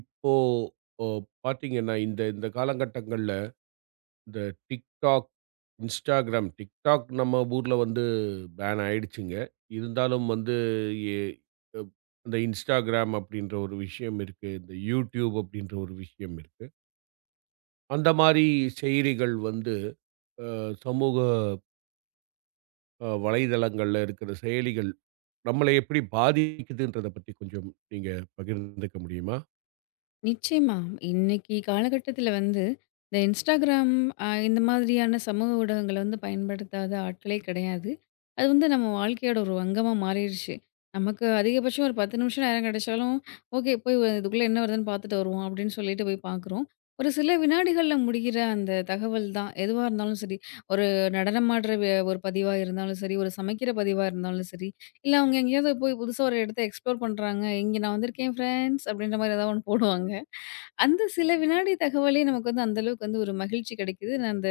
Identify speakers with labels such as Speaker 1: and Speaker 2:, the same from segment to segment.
Speaker 1: இப்போ ஒ பார்த்தீங்கன்னா, இந்த இந்த காலகட்டங்கள்ல இந்த TikTok, Instagram TikTok நம்ம ஊர்ல வந்து பேன் ஆயிடுச்சுங்க. இருந்தாலும் வந்து எ அப் அந்த Instagram அப்படின்ற ஒரு விஷயம் இருக்கு. இந்த YouTube அப்படின்ற ஒரு விஷயம் இருக்கு. அந்த மாரி செயலிகள் வந்து அ சமூக வலைதளங்கள்ல இருக்கிற செயலிகள் நம்மள எப்படி பாதிக்குதுன்றத பத்தி கொஞ்சம் நீங்க பகிர்ந்துக்க முடியுமா?
Speaker 2: நிச்சயமா. இன்னைக்கு காலகட்டத்தில வந்து, இந்த Instagram இந்த மாதிரியான சமூக ஊடகங்கள வந்து பயன்படுத்தாத ஆட்களே கிடையாது. அது வந்து நம்ம வாழ்க்கையோட ஒரு அங்கமா மாறிருச்சு. நமக்கு அதிகபட்சம் ஒரு 10 நிமிஷம் நேரம் கிடைச்சாலும், "ஓகே போய் இதுக்குள்ள என்ன வருதுன்னு பார்த்துட்டு வருவோம்." அப்படின்னு சொல்லிட்டு போய் பார்க்குறோம். ஒரு சில வினாடிகள்ல முடிகிற அந்த தகவல் தான். எதுவா இருந்தாலும் சரி, ஒரு நடனமாடுற வே ஒரு பதிவா இருந்தாலும் சரி, ஒரு சமைக்கிற பதிவா இருந்தாலும் சரி, இல்ல அவங்க எங்கேயாவது போய் புதுசா ஒரு இடத்த எக்ஸ்ப்ளோர் பண்றாங்க. "இங்க நான் வந்திருக்கேன் ஃப்ரெண்ட்ஸ்" அப்படின்ற மாரி ஏதாவது ஒண்ணு போடுவாங்க. அந்த சில வினாடி தகவலே நமக்கு வந்து அந்த அளவுக்கு வந்து ஒரு மகிழ்ச்சி கிடைக்குது. நான் அந்த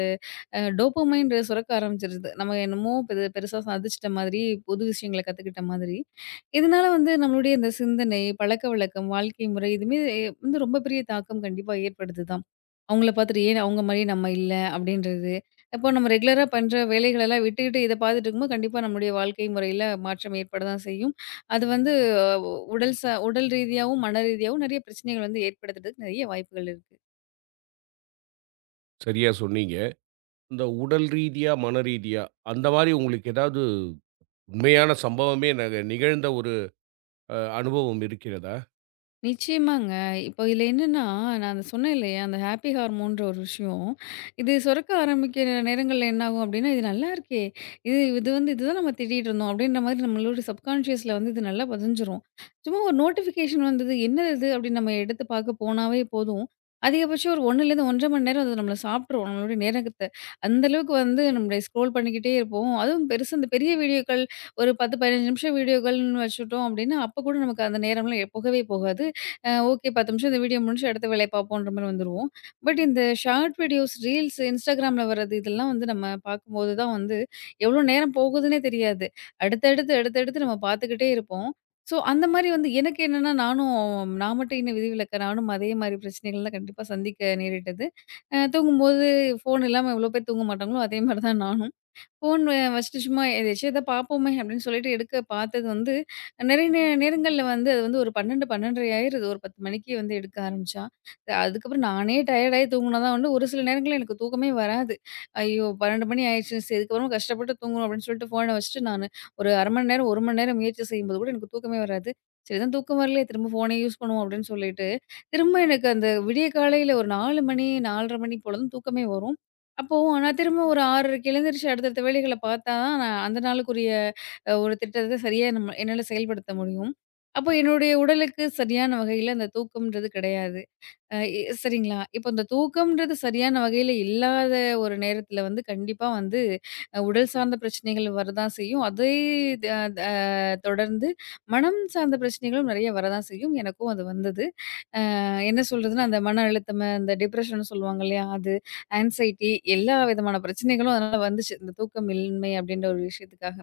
Speaker 2: டோபமைன்ற சுரக்க ஆரம்பிச்சிருது. நம்ம என்னமோ பெருசா சாதிச்சுட்ட மாதிரி, புது விஷயங்கள கத்துக்கிட்ட மாதிரி. இதனால வந்து நம்மளுடைய இந்த சிந்தனை, பழக்கவழக்கம், வாழ்க்கை முறை இதுமே வந்து ரொம்ப பெரிய தாக்கம் கண்டிப்பா ஏற்படுது தான். அவங்கள பார்த்துட்டு ஏன் அவங்க மாரியே நம்ம இல்ல அப்படின்றது. அப்போ நம்ம ரெகுலரா பண்ற வேலைகளெல்லாம் விட்டுக்கிட்டு இத பார்த்துட்டு இருக்கும்போது, கண்டிப்பா நம்முடைய வாழ்க்கை முறையில மாற்றம் ஏற்பட தான் செய்யும். அது வந்து அஹ், உடல் ரீதியாவும், மன ரீதியாவும் நெறைய பிரச்சனைகள் வந்து ஏற்படுத்துறதுக்கு நெறைய வாய்ப்புகள் இருக்கு.
Speaker 1: சரியா சொன்னீங்க. இந்த உடல் ரீதியா, மன ரீதியா அந்த மாரி உங்களுக்கு ஏதாவது உண்மையான சம்பவமே நிகழ்ந்த ஒரு அனுபவம் இருக்கிறதா?
Speaker 2: நிச்சயமாங்க. இப்போ இதில என்னன்னா, நான் அந்த சொன்னேன் இல்லையா, அந்த ஹாப்பி ஹார்மோன்ற ஒரு விஷயம். இது சுரக்க ஆரம்பிக்கிற நேரங்கள்ல என்னாகும் அப்டின்னா, "இது நல்லாருக்கே! இது இது வந்து இதுதான் நம்ம தேடிட்டு இருந்தோம்." அப்டின்ற மாதிரி நம்மளோட சப்கான்ஷியஸ்ல வந்து இது நல்லா பதிஞ்சிரும். சும்மா ஒரு நோட்டிஃபிகேஷன் வந்தது, "என்னது இது?" அப்டின்னு நம்ம எடுத்து பாக்க போனாவே போதும். அதிகபட்சம் ஒரு 1லேருந்து 1 1/2 மணி நேரம் அது நம்மள சாப்ட்ரும். நம்மளுடைய நேரத்த. அந்த அளவுக்கு வந்து நம்மள ஸ்க்ரோல் பண்ணிக்கிட்டே இருப்போம். அதுவும் பெருசா இந்த பெரிய வீடியோக்கள் ஒரு 10, 15 நிமிஷம் வீடியோக்கள்னு வச்சுட்டோம் அப்டின்னா, அப்ப கூட நமக்கு அந்த நேரம்லாம் போகவே போகாது. ஓகே 10 நிமிஷம் இந்த வீடியோ முடிஞ்சு அடுத்த வேலைய பார்ப்போன்ற மாரி வந்துருவோம். பட் இந்த ஷார்ட் வீடியோஸ், ரீல்ஸ், இன்ஸ்டாகிராம்ல வர்றது இதெல்லாம் வந்து நம்ம பார்க்கும்போது தான் வந்து எவ்வளோ நேரம் போகுதுன்னே தெரியாது. அடுத்தடுத்து, அடுத்தடுத்து நம்ம பார்த்துக்கிட்டே இருப்போம். ஸோ அந்த மாரி வந்து எனக்கு என்னன்னா நானும் நான் மட்டும் என்ன விதிவிலக்கா? நானும் அதே மாரி பிரச்சனைகள்லாம் கண்டிப்பா சந்திக்க நேரிட்டது. தூங்கும்போது ஃபோன் இல்லாம எவ்வளோ பேர் தூங்க மாட்டாங்களோ, அதே மாரி தான் நானும். ஃபோன் வச்சுட்டு சும்மா எதயாச்சும் எதா பார்ப்போமே அப்படின்னு சொல்லிட்டு எடுக்க பார்த்தது வந்து, நிறைய நேரங்கள்ல வந்து அது வந்து ஒரு 12, 12:30 ஆயிருது. ஒரு 10 மணிக்கு வந்து எடுக்க ஆரம்பிச்சா. அதுக்கப்புறம் நானே டயர்ட் ஆயி தூங்குனா தான் உண்டு. ஒரு சில நேரங்கள்ல எனக்கு தூக்கமே வராது. ஐயோ! 12 மணி ஆயிருச்சு. சரி இதுக்கப்புறம் கஷ்டப்பட்டு தூங்கணும் அப்படின்னு சொல்லிட்டு ஃபோன வச்சுட்டு நானு ஒரு 1/2 மணி நேரம், 1 மணி நேரம் முயற்சி செய்யும்போது கூட எனக்கு தூக்கமே வராது. சரிதான் தூக்கம் வரலையே திரும்ப ஃபோனே யூஸ் பண்ணுவோம் அப்படின்னு சொல்லிட்டு, திரும்ப எனக்கு அந்த விடிய காலையில ஒரு 4 மணி, 4:30 மணி போல தான் தூக்கமே வரும். அப்போ நான் திரும்ப ஒரு 6:30க்கு எழுந்திரிச்சு அடுத்தடுத்த வேலைகள பார்த்தா தான், நான் அந்த நாளுக்குரிய ஒரு திட்டத்த சரியா நம்ம என்னால செயல்படுத்த முடியும். அப்போ என்னுடைய உடலுக்கு சரியான வகையில அந்த தூக்கம்ன்றது கிடையாது. அ இ சரிங்களா? இப்போ இந்த தூக்கம்ன்றது சரியான வகையில இல்லாத ஒரு நேரத்தில வந்து கண்டிப்பா வந்து உடல் சார்ந்த பிரச்சனைகள் வரதான் செய்யும். அதே த த தொடர்ந்து மனம் சார்ந்த பிரச்சனைகளும் நெறைய வரதான் செய்யும். எனக்கும் அது வந்தது. என்ன சொல்றதுன்னா, அந்த மன அழுத்தம், அந்த டிப்ரஷன்னு சொல்லுவாங்க இல்லையா? அது, ஆங்சைட்டி எல்லா விதமான பிரச்சனைகளும் அதனால வந்துச்சு. இந்த தூக்கமின்மை அப்படின்ற ஒரு விஷயத்துக்காக.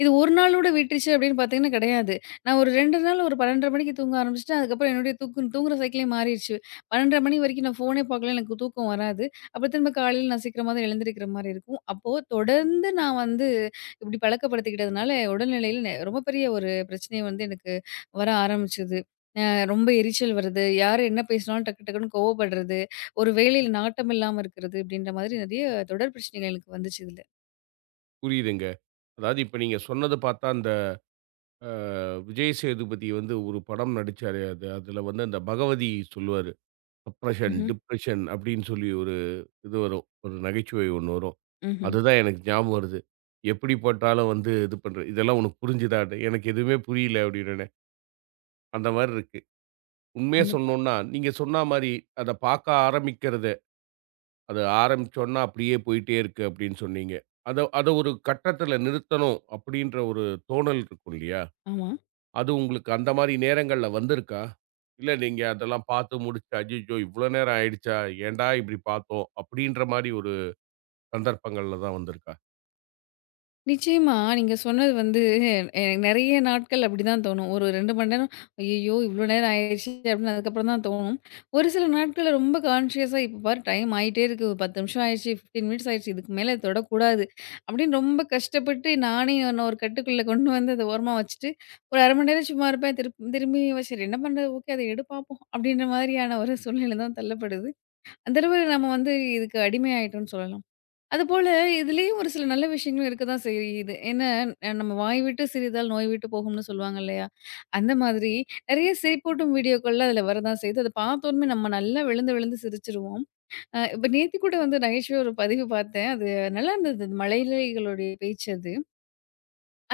Speaker 2: இது ஒரு நாளோட விட்டுருச்சு அப்படின்னு பார்த்தீங்கன்னா கிடையாது. நான் ஒரு 2 நாள் ஒரு 12:30 மணிக்கு தூங்க ஆரம்பிச்சுட்டேன். அதுக்கப்புறம் என்னுடைய தூக்கம் தூங்குற சைக்கிளே மாறிருச்சு. 12:30 மணி வரைக்கும் நான் ஃபோனே பார்க்கல. எனக்கு தூக்கம் வராது. அப்புறம் திரும்ப காலையில நான் சீக்கிரமா தான் எழுந்திருக்கிற மாரி இருக்கும். அப்போ தொடர்ந்து நான் வந்து இப்படி பழக்கப்படுத்திக்கிட்டதுனால, உடல்நிலையில ரொம்ப பெரிய ஒரு பிரச்சனை வந்து எனக்கு வர ஆரம்பிச்சது. அ ரொம்ப எரிச்சல் வருது. யார் என்ன பேசினாலும் டக்கு டக்குன்னு கோவப்படுறது. ஒரு வேலையில நாட்டம் இல்லாம இருக்கிறது. இப்படின்ற மாதிரி நிறைய தொடர் பிரச்சனைகள் எனக்கு வந்துச்சு இதுல.
Speaker 1: புரியுதுங்க. அதாவது இப்ப நீங்க சொன்னது பார்த்தா, அந்த அ விஜய் சேதுபதி வந்து ஒரு படம் நடிச்சாரு. அதுல வந்து அந்த பகவதி சொல்லுவாரு. "சப்ரஷன்,
Speaker 2: ம்ஹ்ம்.
Speaker 1: டிப்ரஷன்" அப்படின்னு சொல்லி ஒரு இது வரும். ஒரு நகைச்சுவை ஒண்ணு வரும்.
Speaker 2: ம்ஹ்ம்.
Speaker 1: அதுதான் எனக்கு ஞாபகம் வருது. எப்படி போட்டாலும் வந்து இது பண்ற இதெல்லாம் உனக்கு புரிஞ்சுதான்னு. எனக்கு எதுவுமே புரியல அப்படின்னோனே. அந்த மாரி இருக்கு. உண்மைய
Speaker 2: கண்டிப்பா.
Speaker 1: சொல்லணும்னா, நீங்க சொன்னா மாரி அத பாக்க ஆரம்பிக்கிறது, அது ஆரம்பிச்சோன்னா அப்படியே போயிட்டே இருக்கு அப்படின்னு சொன்னீங்க. அத அத ஒரு கட்டத்துல நிறுத்தணும் அப்படின்ற ஒரு தோணல் இருக்கும் இல்லையா?
Speaker 2: ஆமா.
Speaker 1: அது உங்களுக்கு அந்த மாரி நேரங்கள்ல வந்திருக்கா? இல்ல நீங்க அதெல்லாம் பாத்து முடிச்சு, "அய்யய்யோ! இவ்வளோ நேரம் ஆயிடுச்சா? ஏன்டா இப்படி பாத்தோம்?" அப்படின்ற மாரி ஒரு சந்தர்ப்பங்கள்ல தான் வந்திருக்கா?
Speaker 2: நிச்சயமா. நீங்க சொன்னது வந்து எனக்கு நெறைய நாட்கள் அப்படிதான் தோணும். ஒரு 2 மணி நேரம், "ஐயய்யோ! இவ்ளோ நேரம் ஆயிடுச்சு" அப்படின்னு அதுக்கப்புறம் தான் தோணும். ஒரு சில நாட்கள்ல ரொம்ப கான்ஷியஸா, "இப்ப பாரு டைம் ஆயிட்டே இருக்கு. 10 நிமிஷம் ஆயிடுச்சு, 15 மினிட்ஸ் ஆயிடுச்சு. இதுக்கு மேல இத தொடக்கூடாது" அப்படின்னு ரொம்ப கஷ்டப்பட்டு நானே என்ன ஒரு கட்டுக்குள்ள கொண்டு வந்து அத ஓரமா வச்சுட்டு, ஒரு 1/2 மணி நேரம் சும்மா இருப்பேன். திரும்பியும் "சரி என்ன பண்றது? ஓகே அத எடு பாப்போம்" அப்படின்ற மாதிரியான ஒரு சூழ்நிலை தான் தள்ளப்படுது. அந்த அளவு நம்ம வந்து இதுக்கு அடிமையாயிட்டோம்னு சொல்லலாம். அதுபோல இதுலயும் ஒரு சில நல்ல விஷயங்களும் இருக்கதான் செய்யுது. ஏன்னா, நம்ம வாய் விட்டு சிரித்தால் நோய் விட்டு போகும்னு சொல்லுவாங்க இல்லையா? அந்த மாதிரி நெறைய சிரிப்பூட்டும் வீடியோக்கள்லாம் அதுல வரதான் செய்யுது. அத பார்த்தோனமே நம்ம நல்லா விழுந்து விழுந்து சிரிச்சுருவோம். இப்ப நேத்து கூட வந்து நகைச்சுவையா ஒரு பதிவு பார்த்தேன். அது நல்லா இருந்தது. அது மழலைகளுடைய பேச்சு அது.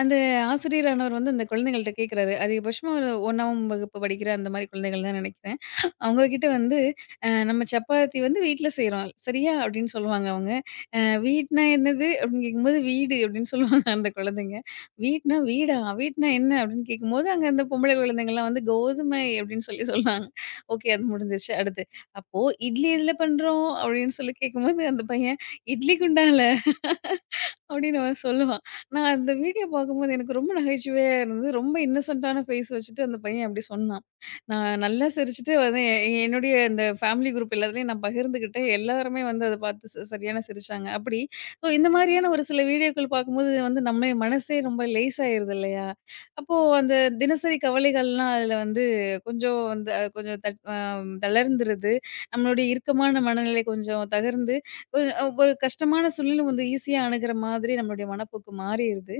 Speaker 2: அந்த ஆசிரியரானவர் வந்து அந்த குழந்தைங்கள்ட்ட கேட்கிறாரு. அதிகபட்சமா ஒரு 1ஆம் வகுப்பு படிக்கிற அந்த மாரி குழந்தைகள் தான் நெனைக்கிறேன். அவங்க கிட்ட வந்து நம்ம சப்பாத்தி வந்து வீட்ல செய்றோம். சரியா? அப்படின்னு சொல்லுவாங்க அவங்க. அ வீட்னா என்னது? அப்படின்னு கேட்கும்போது, வீடு அப்படின்னு சொல்லுவாங்க அந்த குழந்தைங்க. வீட்னா வீடா? வீட்னா என்ன? அப்படின்னு கேட்கும்போது, அங்க அந்த பொம்பளை குழந்தைங்கலாம் வந்து கோதுமை அப்படின்னு சொல்லி சொன்னாங்க. ஓகே அது முடிஞ்சிருச்சு. அடுத்து, அப்போ இட்லி எதுல பண்றோம்? அப்படின்னு சொல்லி கேட்கும்போது, அந்த பையன் இட்லி குண்டான்ல அப்படின்னு அவன் சொல்லுவான். நான் அந்த வீடியோ பார்க்கும்போது எனக்கு ரொம்ப நகைச்சுவையா இருந்தது. ரொம்ப இன்னசென்ட்டான ஃபேஸ் வச்சுட்டு அந்த பையன் அப்படி சொன்னான். நான் நல்லா சிரிச்சுட்டு வந்து எ எ- என்னுடைய இந்த ஃபேமிலி குரூப் எல்லாத்துலயும் நான் பகிர்ந்துக்கிட்டேன். எல்லாருமே வந்து அத பார்த்து சரியான சிரிச்சாங்க. அப்படி ஸோ இந்த மாதிரியான ஒரு சில வீடியோக்கள் பார்க்கும்போது வந்து நம்ம மனசே ரொம்ப லேஸ் ஆயிருது இல்லையா? அப்போ அந்த தினசரி கவலைகள்லாம் அதுல வந்து கொஞ்சம் வந்து கொஞ்சம் தட் அ தளர்ந்துருது. நம்மளுடைய இறுக்கமான மனநிலை கொஞ்சம் தகர்ந்து ஒரு ஒரு கஷ்டமான சூழ்நிலை வந்து ஈஸியா அணுகுற மாதிரி நம்மளுடைய மனப்போக்கு மாறிருது.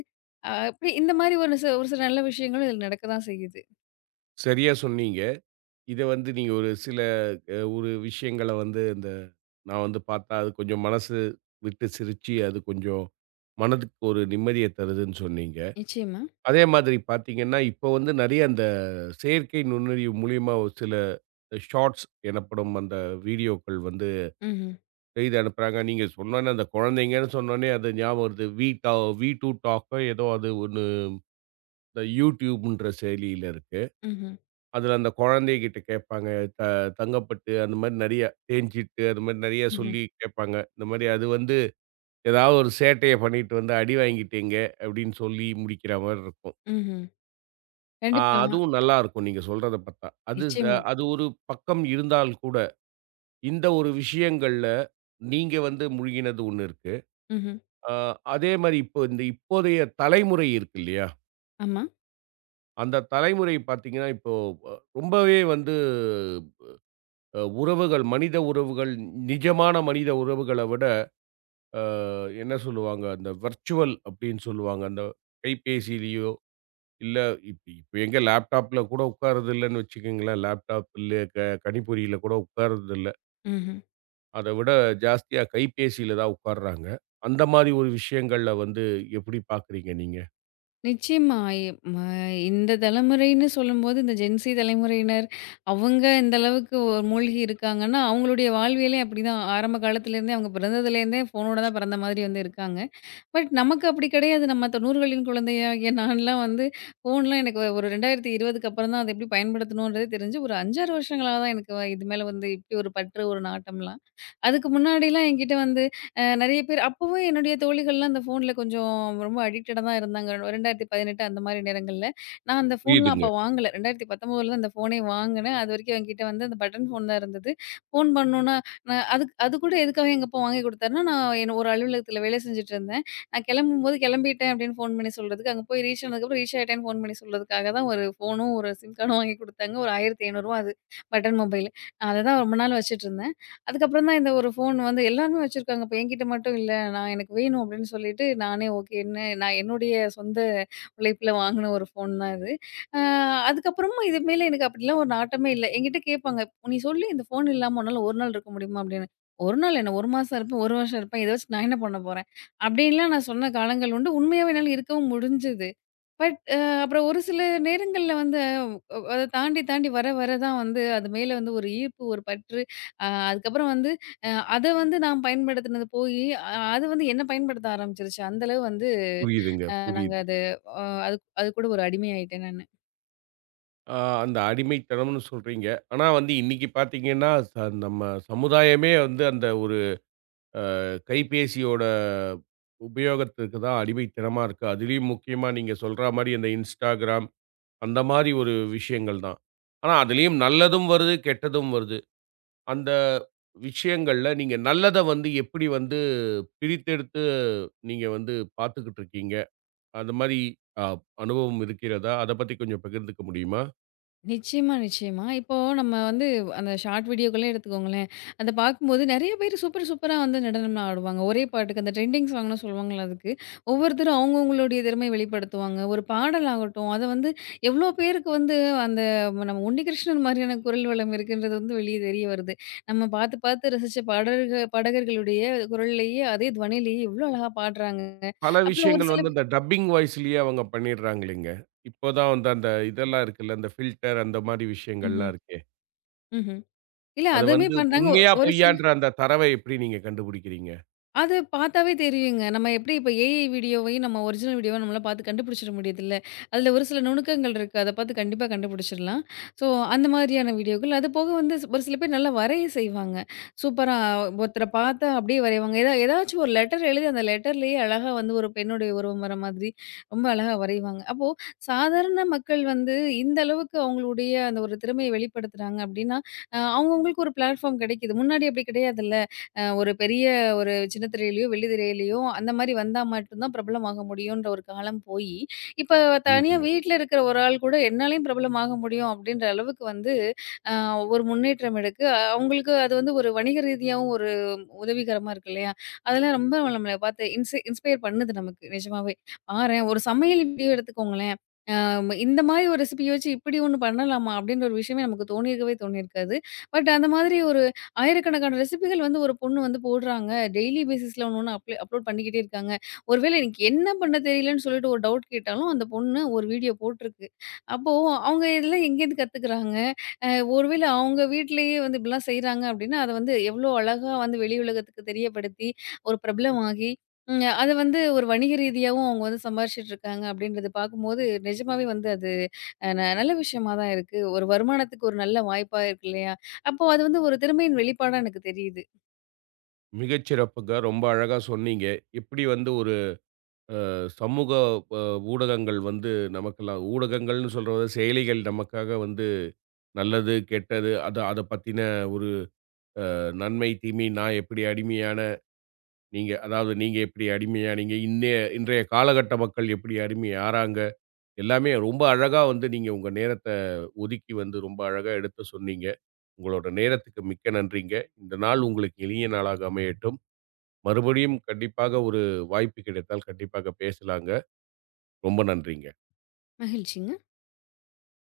Speaker 2: அப்படி இந்த மாரி ஒரு சில ஒரு சில நல்ல விஷயங்களும் இதில நடக்க தான் செய்யுது.
Speaker 1: சரியா சொன்னீங்க. இத வந்து நீங்க ஒரு சில ஒரு விஷயங்கள வந்து இந்த நான் வந்து பார்த்தா, அது கொஞ்சம் மனசு விட்டு சிரிச்சு, அது கொஞ்சம் மனதுக்கு ஒரு நிம்மதிய தருதுன்னு சொன்னீங்க.
Speaker 2: நிச்சயமா.
Speaker 1: அதே மாதிரி பார்த்தீங்கன்னா, இப்போ வந்து நெறைய அந்த செயற்கை நுண்ணறிவு மூலியமா ஒரு சில ஷார்ட்ஸ் எனப்படும் அந்த வீடியோக்கள் வந்து
Speaker 2: ம்ஹ்ம்.
Speaker 1: செய்து அனுப்புறாங்க. நீங்க சொன்னோனே அந்த குழந்தைங்கன்னு சொன்னோனே அது ஞாபகம் வருது. வீ டூ டாக்கோ ஏதோ அது ஒண்ணு இந்த YouTubeன்ற செயலியில இருக்கு.
Speaker 2: ம்ஹ்ம்.
Speaker 1: அதுல அந்த குழந்தைகிட்ட கேட்பாங்க. த தங்கப்பட்டு அந்த மாரி நெறைய தேஞ்சிட்டு அது மாரி நெறைய
Speaker 2: ம்ஹ்ம்.
Speaker 1: சொல்லி கேட்பாங்க. இந்த மாரி அது வந்து ஏதாவது ஒரு சேட்டைய பண்ணிட்டு வந்து அடி வாங்கிட்டீங்க அப்படின்னு சொல்லி முடிக்கிற மாரி இருக்கும்.
Speaker 2: ம்ஹ்ம்.
Speaker 1: ஆ
Speaker 2: கண்டிப்பா.
Speaker 1: அதுவும் நல்லாருக்கும் நீங்க சொல்றத பார்த்தா.
Speaker 2: நிச்சயமா.
Speaker 1: அது ஒரு பக்கம் இருந்தால் கூட, இந்த ஒரு விஷயங்கள்ல நீங்க வந்து முழுகினது ஒண்ணு இருக்கு.
Speaker 2: ம்ஹ்ம்.
Speaker 1: ஆ அதே மாரி இப்போ இந்த இப்போதைய தலைமுறை இருக்கு இல்லையா?
Speaker 2: ஆமா.
Speaker 1: அந்த தலைமுறை பார்த்தீங்கன்னா, இப்போ ரொம்பவே வந்து உறவுகள், மனித உறவுகள், நிஜமான மனித உறவுகள விட, அ என்ன சொல்லுவாங்க, அந்த வர்ச்சுவல் அப்படின்னு சொல்லுவாங்க. அந்த கைபேசியிலயோ, இல்ல இப்ப எங்க லேப்டாப்ல கூட உட்கார்றது இல்லன்னு வச்சுக்கங்களேன். லேப்டாப் இல்ல கணிப்பொறியில கூட உட்கார்றது இல்ல.
Speaker 2: ம்ஹ்ம்.
Speaker 1: அத விட ஜாஸ்தியா கைபேசியில தான் உட்கார்றாங்க. அந்த மாரி ஒரு விஷயங்கள்ல வந்து எப்படி பார்க்குறீங்க நீங்க?
Speaker 2: நிச்சயமா. எ ம இந்த தலைமுறைன்னு சொல்லும்போது இந்த ஜென்சி தலைமுறையினர், அவங்க இந்த அளவுக்கு மூழ்கி இருக்காங்கன்னா, அவங்களுடைய வாழ்வியலே அப்படிதான். ஆரம்ப காலத்துலேருந்தே அவங்க பிறந்ததுலேருந்தே ஃபோனோட தான் பிறந்த மாதிரி வந்து இருக்காங்க. பட் நமக்கு அப்படி கிடையாது. நம்ம 90களின் குழந்தையாகிய நான்லாம் வந்து ஃபோன்லாம் எனக்கு ஒரு 2020க்கு அப்புறம் தான் அத எப்படி பயன்படுத்தணும்ன்றது தெரிஞ்சு, ஒரு 5, 6 வருஷங்களா தான் எனக்கு இது மேல வந்து இப்படி ஒரு பற்று, ஒரு நாட்டம்லாம். அதுக்கு முன்னாடிலாம் என்கிட்ட வந்து நெறைய பேர் அப்பவே என்னுடைய தோழிகள்லாம் அந்த ஃபோன்ல கொஞ்சம் ரொம்ப அடிக்டடா தான் இருந்தாங்க. 2018 அந்த மாரி நேரங்கள்ல. நான் அந்த ஃபோன்லாம்
Speaker 1: புரியுதுங்க,
Speaker 2: அப்ப வாங்கல. 2019 தான் அந்த ஃபோனே வாங்குனேன். அதுவரைக்கும் என்கிட்ட வந்து அந்த பட்டன் ஃபோன் தான் இருந்தது. ஃபோன் பண்ணோம்னா நான் அது கூட எதுக்காக எங்க அப்பா வாங்கி குடுத்தாருன்னா, நான் என்ன ஒரு அலுவலகத்துல வேலை செஞ்சுட்டு இருந்தேன். நான் கெளம்பும்போது "கெளம்பிட்டேன்" அப்படின்னு ஃபோன் பண்ணி சொல்றதுக்கு, அங்க போய் ரீச் ஆனதுக்கப்புறம் "ரீச் ஆயிட்டேன்னு" ஃபோன் பண்ணி சொல்றதுக்காக தான் ஒரு ஃபோனும், ஒரு சிம் கார்டும் வாங்கி குடுத்தாங்க. ஒரு ரூ. 1,500 அது பட்டன் மொபைல். நான் அத தான் ரொம்ப நாள் வச்சுட்டுருந்தேன். அதுக்கப்புறம் தான் இந்த ஒரு ஃபோன் வந்து எல்லாருமே வச்சிருக்காங்க. இப்ப என்கிட்ட மட்டும் இல்ல. நான் எனக்கு வேணும் அப்படின்னு சொல்லிட்டு நானே ஓகேன்னு நான் என்னுடைய சொந்த உழைப்புல வாங்குன ஒரு ஃபோன் தான் இது. அ அதுக்கப்புறமும் இது மேல எனக்கு அப்படிலாம் ஒரு நாட்டமே இல்ல. என்கிட்ட கேட்பாங்க, "நீ சொல்லு இந்த ஃபோன் இல்லாம உன்னால ஒரு நாள் இருக்க முடியுமா?" அப்படின்னு. 1 நாள் என்ன 1 மாசம் இருப்பேன், 1 வருஷம் இருப்பேன். இத வச்சு நான் என்ன பண்ண போறேன்? அப்படின்லாம் நான் சொன்ன காலங்கள் உண்டு. உண்மையாவே என்னால இருக்கவும் முடிஞ்சது. பட் அப்புறம் ஒரு சில நேரங்கள்ல வந்து அத தாண்டி தாண்டி வர வர தான் வந்து அது மேல வந்து ஒரு ஈர்ப்பு, ஒரு பற்று அதுக்கப்புறம் வந்து அ அத வந்து நான் பயன்படுத்தினது போயி, அது வந்து என்ன பயன்படுத்த ஆரம்பிச்சுருச்சு. அந்த அளவு வந்து
Speaker 1: புரியுதுங்க,
Speaker 2: அ நாங்க
Speaker 1: புரியுது.
Speaker 2: அது அ அது அது கூட ஒரு அடிமையாயிட்டேன் நானு.
Speaker 1: அ அந்த அடிமைத்தனம்னு சொல்றீங்க. ஆனா வந்து இன்னைக்கு பார்த்தீங்கன்னா, நம்ம சமுதாயமே வந்து அந்த ஒரு கைபேசியோட உபயோகத்துக்கு தான் அடிமைத்தனமா இருக்கு. அதிலயும் முக்கியமா நீங்க சொல்றா மாரி அந்த Instagram அந்த மாரி ஒரு விஷயங்கள் தான். ஆனா, அதிலயும் நல்லதும் வருது, கெட்டதும் வருது. அந்த விஷயங்கள்ல நீங்க நல்லத வந்து எப்படி வந்து பிரித்தெடுத்து நீங்க வந்து பார்த்துக்கிட்டு இருக்கீங்க? அந்த மாரி அ அனுபவம் இருக்கிறதா? அத பத்தி கொஞ்சம் பகிர்ந்துக்க முடியுமா?
Speaker 2: நிச்சயமா, நிச்சயமா. இப்போ நம்ம வந்து அந்த ஷார்ட் வீடியோக்களே எடுத்துக்கோங்களேன். அத பார்க்கும்போது நெறைய பேரு சூப்பரா வந்து நடனம்லாம் ஆடுவாங்க. ஒரே பாட்டுக்கு அந்த ட்ரெண்டிங் சாங்னு சொல்லுவாங்கல்ல அதுக்கு. ஒவ்வொருத்தரும் அவங்கவங்களுடைய திறமைய வெளிப்படுத்துவாங்க. ஒரு பாடல் ஆகட்டும், அத வந்து எவ்ளோ பேருக்கு வந்து அந்த நம்ம உன்னிகிருஷ்ணன் மாரியான குரல் வளம் இருக்குன்றது வந்து வெளிய தெரிய வருது. நம்ம பார்த்து, பார்த்து ரசிச்ச பாடகர்களுடைய குரல்லயே அதே துவனியிலேயே எவ்ளோ அழகா பாடுறாங்க.
Speaker 1: பல
Speaker 2: அப்புறம் ஒரு
Speaker 1: விஷயங்கள்
Speaker 2: சில
Speaker 1: வந்து இந்த டப்பிங் வாய்ஸ்லயே அவங்க பண்ணிடுறாங்க இல்லைங்க. இப்போ தான் வந்து அந்த இதெல்லாம் இருக்குல்ல, அந்த ஃபில்டர் அந்த மாரி
Speaker 2: ம்,
Speaker 1: விஷயங்கள்லாம்
Speaker 2: ம்,
Speaker 1: இருக்கே!
Speaker 2: ம்ஹ்ம். இல்ல
Speaker 1: அது
Speaker 2: அதுவுமே
Speaker 1: வந்து
Speaker 2: பண்றாங்க.
Speaker 1: உண்மையா,
Speaker 2: ஒரு சில
Speaker 1: பொய்யான்ற அந்த தரவை எப்படி நீங்க கண்டுபிடிக்கிறீங்க?
Speaker 2: அது பார்த்தாவே தெரியுங்க. நம்ம எப்படி இப்ப ஏஐ வீடியோவையும், நம்ம ஒரிஜினல் வீடியோவ நம்மளால பார்த்து கண்டுபிடிச்சிட முடியுதுல்ல. அதில ஒரு சில நுணுக்கங்கள் இருக்கு. அத பார்த்து கண்டிப்பா கண்டுபிடிச்சிடலாம். ஸோ அந்த மாதிரியான வீடியோக்கள். அது போக வந்து ஒரு சில பேர் நல்லா வரைய செய்வாங்க. சூப்பரா ஒருத்தர பார்த்தா அப்படியே வரைவாங்க. ஏதாச்சும் ஒரு லெட்டர் எழுதி அந்த லெட்டர்லேயே அழகா வந்து ஒரு பெண்ணுடைய உருவம் வர மாதிரி ரொம்ப அழகா வரைவாங்க. அப்போ சாதாரண மக்கள் வந்து இந்த அளவுக்கு அவங்களுடைய அந்த ஒரு திறமைய வெளிப்படுத்துறாங்க அப்படின்னா, அவங்கவங்களுக்கு ஒரு பிளாட்ஃபார்ம் கிடைக்குது. முன்னாடி அப்படி கிடையாதுல்ல. ஒரு பெரிய ஒரு சின்ன திரையிலயோ, வெள்ளி திரையிலயோ அந்த மாரி வந்தா மட்டும் தான் பிரபலமாக முடியுன்ற ஒரு காலம் போயி, இப்ப தனியா
Speaker 1: புரியுதுங்க.
Speaker 2: வீட்ல இருக்கிற ஒரு ஆள் கூட என்னாலயும் பிரபலமாக முடியும் அப்படின்ற அளவுக்கு வந்து அ ஒரு முன்னேற்றம் இருக்கு. அவங்களுக்கு அது வந்து ஒரு வணிக ரீதியாவும் ஒரு உதவிகரமா இருக்கு இல்லையா? அதெல்லாம் ரொம்ப நம்மள பார்த்து இன்ஸ்பயர் பண்ணுது நமக்கு நிஜமாவே. பாரேன் ஒரு சமையல் வீடியோ எடுத்துக்கோங்களேன். ஆமா. இந்த மாதிரி ஒரு ரெசிபி யோசிச்சு இப்படி ஒண்ணு பண்ணலாமா? அப்படின்ற ஒரு விஷயமே நமக்கு தோணியிருக்கவே தோணியிருக்காது. பட் அந்த மாதிரி ஒரு ஆயிரக்கணக்கான ரெசிபிகள் வந்து ஒரு பொண்ணு வந்து போடுறாங்க. டெய்லி பேசிஸ்ல ஒண்ணு ஒண்ணு அப்லோட் பண்ணிக்கிட்டே இருக்காங்க. ஒருவேளை எனக்கு என்ன பண்ண தெரியலன்னு சொல்லிட்டு ஒரு டவுட் கேட்டாலும், அந்த பொண்ணு ஒரு வீடியோ போட்டிருக்கு. அப்போ அவங்க இதெல்லாம் எங்கேருந்து கத்துக்கிறாங்க? அ ஒருவேளை அவங்க வீட்லயே வந்து இப்படிலாம் செய்றாங்க அப்படின்னா, அத வந்து எவ்ளோ அழகா வந்து வெளி உலகத்துக்கு தெரியப்படுத்தி, ஒரு பிரபலமாகி ம். அத வந்து ஒரு வணிக ரீதியாவும் அவங்க வந்து சம்பாரிச்சுட்டு இருக்காங்க அப்படின்றத பார்க்கும்போது, நிஜமாவே வந்து அது அ ந நல்ல விஷயமா தான் இருக்கு. ஒரு வருமானத்துக்கு ஒரு நல்ல வாய்ப்பா இருக்கு இல்லையா? அப்போ அது வந்து ஒரு திறமையின் வெளிப்பாடா எனக்கு தெரியுது.
Speaker 1: மிகச் சிறப்புங்க. ரொம்ப அழகா சொன்னீங்க. எப்படி வந்து ஒரு சமூக அ ஊடகங்கள் வந்து நமக்கெல்லாம் ஊடகங்கள்னு சொல்றத செயலிகள் நமக்காக வந்து நல்லது, கெட்டது, அது அத பத்தின ஒரு நன்மை, தீமை, நான் எப்படி அடிமையான நீங்க அதாவது நீங்க எப்படி அடிமையானீங்க? இன்றைய காலகட்ட மக்கள் எப்படி அடிமை ஆறாங்க? எல்லாமே ரொம்ப அழகா வந்து நீங்க உங்க நேரத்த ஒதுக்கி வந்து ரொம்ப அழகா எடுத்து சொன்னீங்க. உங்களோட நேரத்துக்கு மிக்க நன்றிங்க. இந்த நாள் உங்களுக்கு இனிய நாளாக அமையட்டும். மறுபடியும் கண்டிப்பாக ஒரு வாய்ப்பு கிடைத்தால் கண்டிப்பாக பேசலாங்க. ரொம்ப நன்றிங்க.
Speaker 2: மகிழ்ச்சிங்க.